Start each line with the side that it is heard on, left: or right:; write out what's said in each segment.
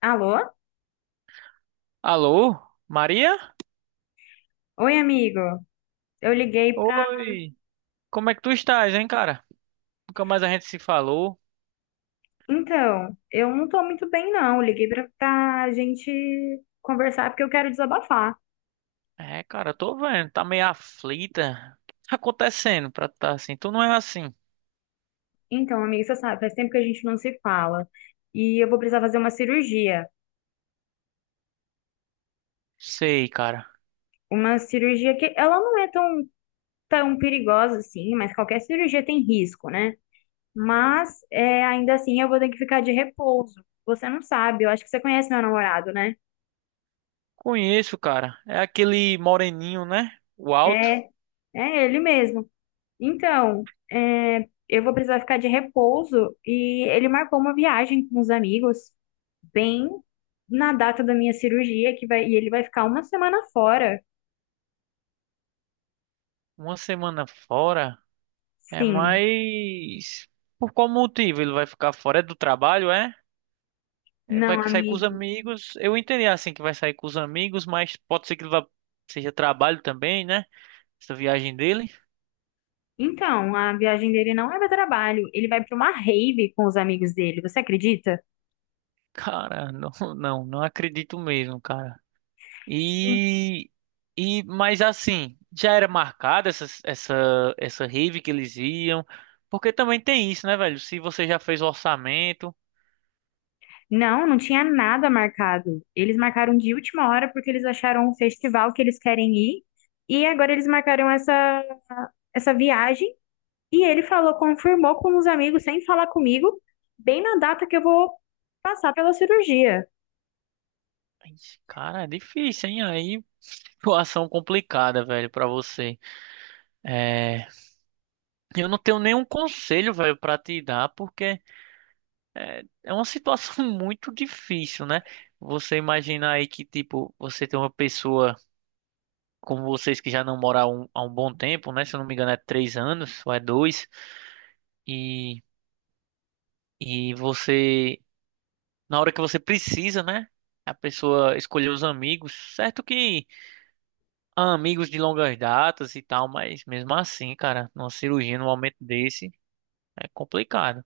left: Alô?
right: Alô, Maria?
left: Oi, amigo. Eu liguei pra.
right: Oi, como é que tu estás, hein, cara? Nunca mais a gente se falou.
left: Então, eu não tô muito bem, não. Eu Liguei pra gente conversar porque eu quero desabafar.
right: É, cara, eu tô vendo, tá meio aflita. O que tá acontecendo pra tu tá assim? Tu não é assim.
left: Então, amigo, você sabe, faz tempo que a gente não se fala. E eu vou precisar fazer uma cirurgia.
right: Sei, cara.
left: Uma cirurgia que ela não é tão perigosa assim, mas qualquer cirurgia tem risco, né? Mas é, ainda assim eu vou ter que ficar de repouso. Você não sabe, eu acho que você conhece meu namorado, né?
right: Conheço, cara. É aquele moreninho, né? O alto.
left: É, é ele mesmo. Então, eu vou precisar ficar de repouso e ele marcou uma viagem com os amigos bem na data da minha cirurgia que vai, e ele vai ficar uma semana fora.
right: Uma semana fora. É
left: Sim,
right: mais. Por qual motivo ele vai ficar fora? É do trabalho, é? Ele vai
left: não,
right: sair com os
left: amigo.
right: amigos. Eu entendi assim que vai sair com os amigos, mas pode ser que ele vá seja trabalho também, né? Essa viagem dele.
left: Então, a viagem dele não é para trabalho, ele vai para uma rave com os amigos dele. Você acredita?
right: Cara, não, não, não acredito mesmo, cara.
left: Sim.
right: E, mas assim, já era marcada essa rave que eles iam, porque também tem isso, né, velho? Se você já fez o orçamento.
left: Não, não tinha nada marcado. Eles marcaram de última hora porque eles acharam um festival que eles querem ir e agora eles marcaram essa viagem. E ele falou, confirmou com os amigos, sem falar comigo, bem na data que eu vou passar pela cirurgia.
right: Ixi, cara, é difícil, hein? Aí, situação complicada, velho, pra você. É, eu não tenho nenhum conselho, velho, pra te dar, porque é uma situação muito difícil, né? Você imagina aí que, tipo, você tem uma pessoa. Como vocês, que já não moram há um bom tempo, né? Se eu não me engano, é três anos ou é dois. E, você, na hora que você precisa, né? A pessoa escolher os amigos. Certo que há amigos de longas datas e tal, mas mesmo assim, cara, numa cirurgia, num momento desse, é complicado.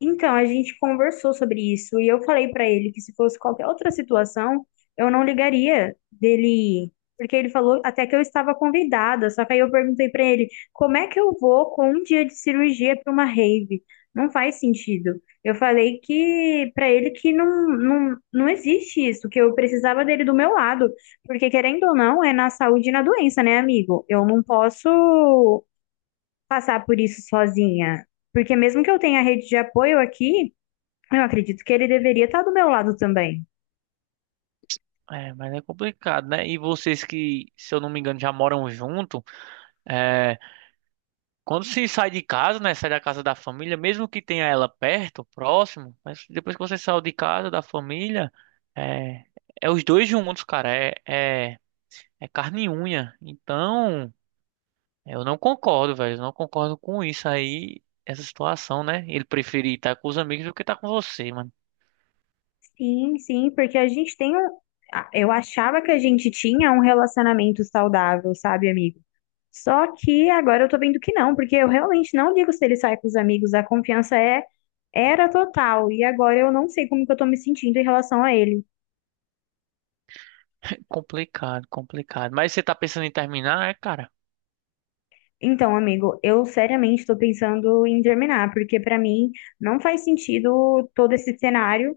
left: Então, a gente conversou sobre isso e eu falei pra ele que se fosse qualquer outra situação, eu não ligaria dele, porque ele falou até que eu estava convidada, só que aí eu perguntei pra ele, como é que eu vou com um dia de cirurgia pra uma rave? Não faz sentido. Eu falei que pra ele que não, não, não existe isso, que eu precisava dele do meu lado, porque querendo ou não, é na saúde e na doença, né, amigo? Eu não posso passar por isso sozinha. Porque mesmo que eu tenha rede de apoio aqui, eu acredito que ele deveria estar do meu lado também.
right: É, mas é complicado, né? E vocês que, se eu não me engano, já moram junto. é, Quando se sai de casa, né? Sai da casa da família, mesmo que tenha ela perto, próximo, mas depois que você saiu de casa, da família, é, é os dois juntos, cara. É carne e unha. Então, eu não concordo, velho. Eu não concordo com isso aí, essa situação, né? Ele preferir estar com os amigos do que estar com você, mano.
left: Sim, sim, porque a gente tem um. A- Eu achava que a gente tinha um relacionamento saudável, sabe, amigo? Só que agora eu tô vendo que não, porque eu realmente não ligo se ele sai com os amigos, a confiança era total, e agora eu não sei como que eu tô me sentindo em relação a ele.
right: Complicado, complicado. Mas você tá pensando em terminar, é, cara?
left: Então, amigo, eu seriamente tô pensando em terminar, porque pra mim não faz sentido todo esse cenário.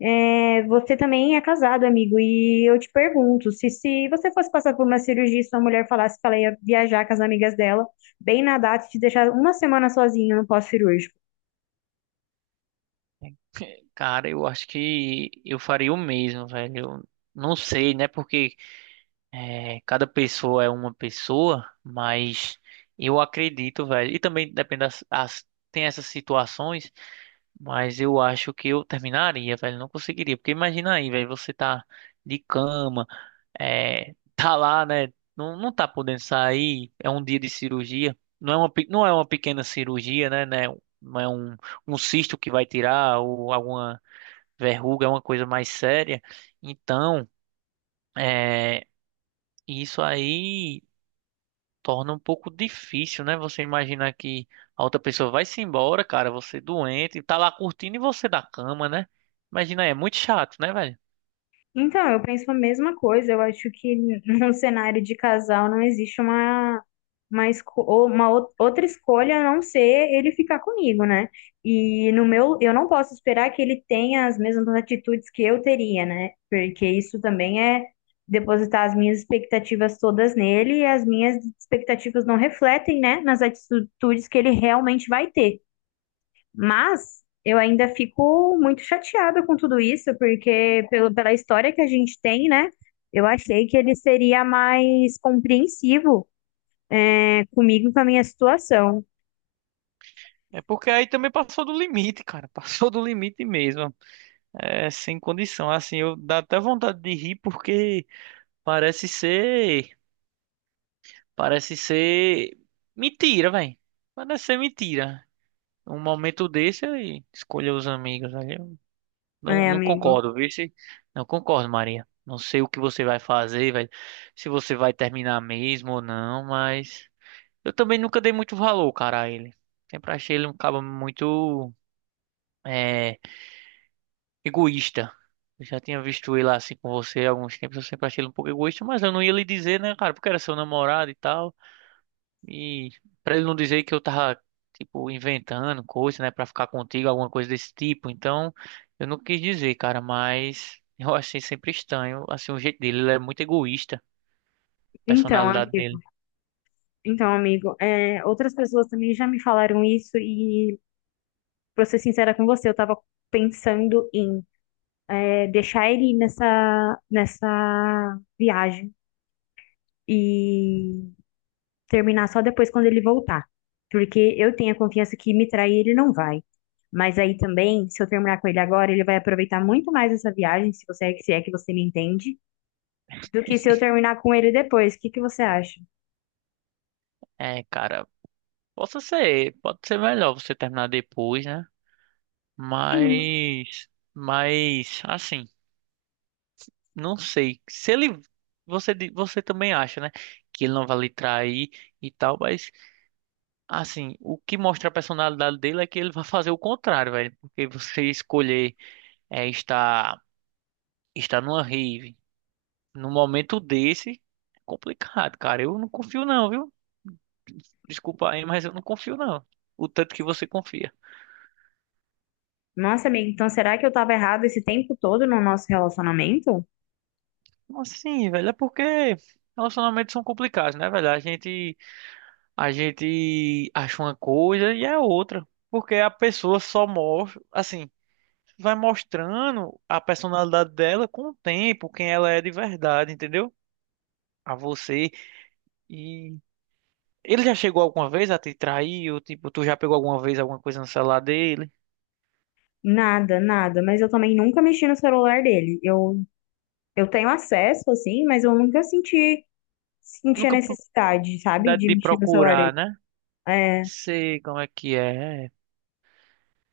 left: É, você também é casado, amigo, e eu te pergunto, se você fosse passar por uma cirurgia e sua mulher falasse que ela ia viajar com as amigas dela, bem na data e te deixar uma semana sozinha no pós-cirúrgico.
right: Cara, eu acho que eu faria o mesmo, velho. Eu não sei, né? Porque é, cada pessoa é uma pessoa, mas eu acredito, velho. E também depende das, as- tem essas situações, mas eu acho que eu terminaria, velho. Não conseguiria, porque imagina aí, velho, você tá de cama, tá lá, né? Não, não tá podendo sair, é um dia de cirurgia. Não é uma, pe- não é uma pequena cirurgia, né? Né, não é um, um cisto que vai tirar ou alguma verruga, é uma coisa mais séria. Então, é, isso aí torna um pouco difícil, né? Você imaginar que a outra pessoa vai se embora, cara, você doente, tá lá curtindo e você da cama, né? Imagina, é muito chato, né, velho?
left: Então, eu penso a mesma coisa. Eu acho que num cenário de casal não existe esco- ou uma outra escolha a não ser ele ficar comigo, né? E no meu, eu não posso esperar que ele tenha as mesmas atitudes que eu teria, né? Porque isso também é depositar as minhas expectativas todas nele e as minhas expectativas não refletem, né, nas atitudes que ele realmente vai ter. Mas eu ainda fico muito chateada com tudo isso, porque pelo, pela história que a gente tem, né? Eu achei que ele seria mais compreensivo, né, comigo e com a minha situação.
right: É porque aí também passou do limite, cara. Passou do limite mesmo. É sem condição. Assim, eu dá até vontade de rir porque parece ser, parece ser mentira, velho. Parece ser mentira. Um momento desse, eu escolher os amigos ali. Não,
left: É,
right: não
left: amigo.
right: concordo, viu? Se- não concordo, Maria. Não sei o que você vai fazer, vai, se você vai terminar mesmo ou não, mas eu também nunca dei muito valor, cara, a ele. Sempre achei ele um cabo muito é, egoísta. Eu já tinha visto ele assim com você há alguns tempos, eu sempre achei ele um pouco egoísta, mas eu não ia lhe dizer, né, cara, porque era seu namorado e tal. E pra ele não dizer que eu tava, tipo, inventando coisa, né, pra ficar contigo, alguma coisa desse tipo. Então, eu não quis dizer, cara, mas eu achei sempre estranho, assim, o jeito dele. Ele é muito egoísta, a
left: Então,
right: personalidade
left: amigo.
right: dele.
left: Então, amigo. Outras pessoas também já me falaram isso, pra ser sincera com você, eu tava pensando em deixar ele nessa viagem. E terminar só depois quando ele voltar. Porque eu tenho a confiança que me trair ele não vai. Mas aí também, se eu terminar com ele agora, ele vai aproveitar muito mais essa viagem, se é que você me entende, do que se eu terminar com ele depois. O que que você acha?
right: É, cara, possa ser, pode ser melhor você terminar depois, né?
left: Sim.
right: Mas, mas assim, não sei. Se ele, você, di- você também acha, né, que ele não vai lhe trair e tal, mas assim, o que mostra a personalidade dele é que ele vai fazer o contrário, velho. Porque você escolher é, estar, estar numa rave num momento desse, é complicado, cara. Eu não confio não, viu? Desculpa aí, mas eu não confio não. O tanto que você confia.
left: Nossa, amiga, então será que eu tava errada esse tempo todo no nosso relacionamento?
right: Assim, velho, é porque relacionamentos são complicados, né, velho? A gente acha uma coisa e é outra. Porque a pessoa só mostra, assim, vai mostrando a personalidade dela com o tempo, quem ela é de verdade, entendeu? A você. E ele já chegou alguma vez a te trair? Ou, tipo, tu já pegou alguma vez alguma coisa no celular dele?
left: Nada, nada, mas eu também nunca mexi no celular dele. Eu tenho acesso, assim, mas eu nunca senti a
right: Nunca
left: necessidade, sabe,
right: oportunidade
left: de
right: de
left: mexer no celular
right: procurar,
left: dele.
right: né?
left: É.
right: Sei como é que é.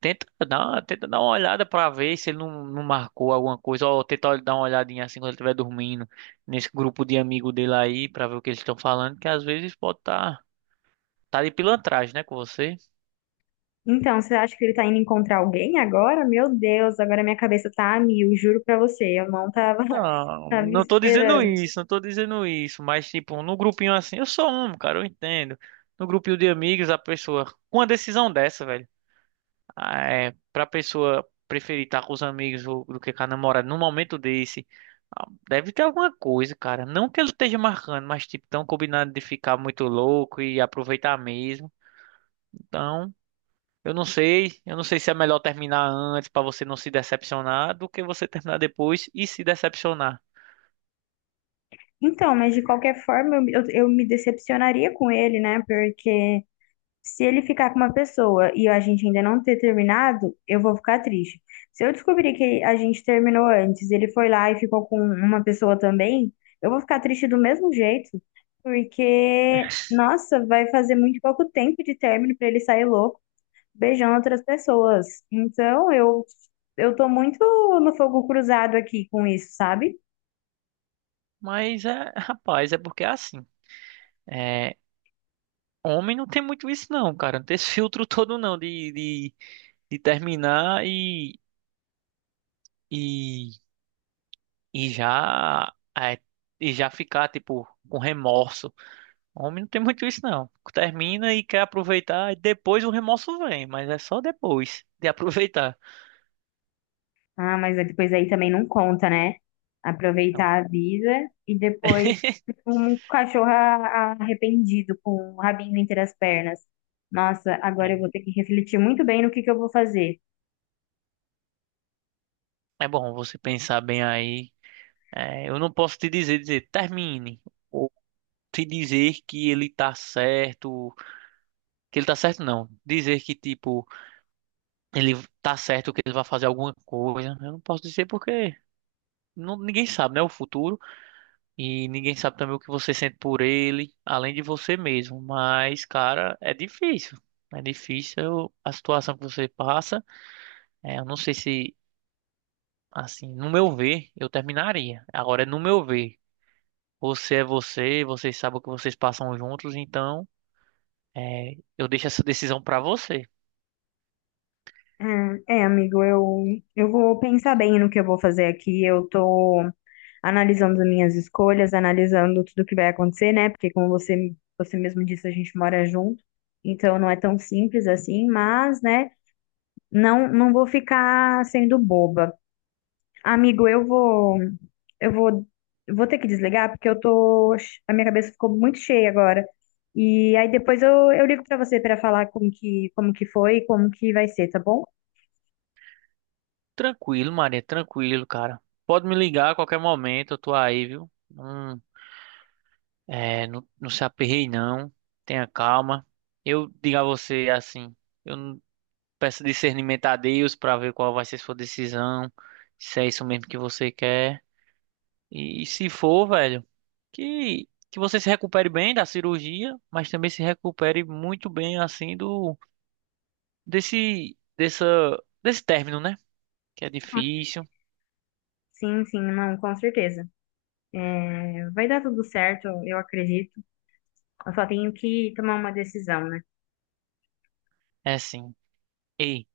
right: Tenta dar uma olhada pra ver se ele não, não marcou alguma coisa. Ou tenta dar uma olhadinha assim quando ele estiver dormindo nesse grupo de amigo dele aí pra ver o que eles estão falando, que às vezes pode tá de pilantragem, né, com você.
left: Então, você acha que ele tá indo encontrar alguém agora? Meu Deus, agora minha cabeça tá a mil, juro pra você, eu não tava,
right: Não,
left: tava
right: não tô dizendo
left: esperando.
right: isso, não tô dizendo isso, mas tipo, no grupinho assim, eu sou um, cara, eu entendo. No grupinho de amigos, a pessoa, com uma decisão dessa, velho, ah, é, pra pessoa preferir estar com os amigos do que com a namorada num momento desse, ah, deve ter alguma coisa, cara. Não que ele esteja marcando, mas tipo, tão combinado de ficar muito louco e aproveitar mesmo. Então, eu não sei se é melhor terminar antes pra você não se decepcionar do que você terminar depois e se decepcionar.
left: Então, mas de qualquer forma, eu me decepcionaria com ele, né? Porque se ele ficar com uma pessoa e a gente ainda não ter terminado, eu vou ficar triste. Se eu descobrir que a gente terminou antes, ele foi lá e ficou com uma pessoa também, eu vou ficar triste do mesmo jeito, porque, nossa, vai fazer muito pouco tempo de término pra ele sair louco, beijando outras pessoas. Então, eu tô muito no fogo cruzado aqui com isso, sabe?
right: Mas é, rapaz, é porque é assim. É, homem não tem muito isso não, cara. Não tem esse filtro todo não de terminar e, e já é, e já ficar tipo com remorso. Homem não tem muito isso não. Termina e quer aproveitar e depois o remorso vem, mas é só depois de aproveitar.
left: Ah, mas depois aí também não conta, né?
right: Então,
left: Aproveitar a vida e depois tipo, um cachorro a- arrependido com o rabinho entre as pernas. Nossa, agora eu vou
right: é
left: ter que refletir muito bem no que eu vou fazer.
right: é bom você pensar bem aí. É, eu não posso te dizer, termine. Ou te dizer que ele tá certo. Que ele tá certo, não. Dizer que, tipo, ele tá certo que ele vai fazer alguma coisa. Eu não posso dizer porque não, ninguém sabe, né? O futuro. E ninguém sabe também o que você sente por ele, além de você mesmo. Mas, cara, é difícil. É difícil a situação que você passa. É, eu não sei se, assim, no meu ver, eu terminaria. Agora, é no meu ver, você é você, vocês sabem o que vocês passam juntos, então, é, eu deixo essa decisão pra você.
left: Ah, é, amigo, eu vou pensar bem no que eu vou fazer aqui. Eu tô analisando as minhas escolhas, analisando tudo que vai acontecer, né? Porque como você, você mesmo disse, a gente mora junto, então não é tão simples assim, mas, né, não, não vou ficar sendo boba. Amigo, eu vou, vou ter que desligar porque eu tô, a minha cabeça ficou muito cheia agora. E aí depois eu ligo pra você pra falar como que foi, e como que vai ser, tá bom?
right: Tranquilo, Maria, tranquilo, cara. Pode me ligar a qualquer momento, eu tô aí, viu? Não, é, não, não se aperrei, não. Tenha calma. Eu digo a você assim, eu não- peço discernimento a Deus pra ver qual vai ser sua decisão, se é isso mesmo que você quer. E, se for, velho, que você se recupere bem da cirurgia, mas também se recupere muito bem assim do desse dessa desse término, né? Que é difícil.
left: Sim, sim, não, com certeza. É, vai dar tudo certo, eu acredito. Eu só tenho que tomar uma decisão, né?
right: É assim. Ei.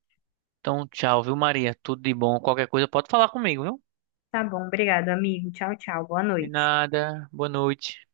right: Então, tchau, viu, Maria? Tudo de bom. Qualquer coisa pode falar comigo, viu?
left: Tá bom, obrigado, amigo. Tchau, tchau. Boa
right: De
left: noite.
right: nada. Boa noite.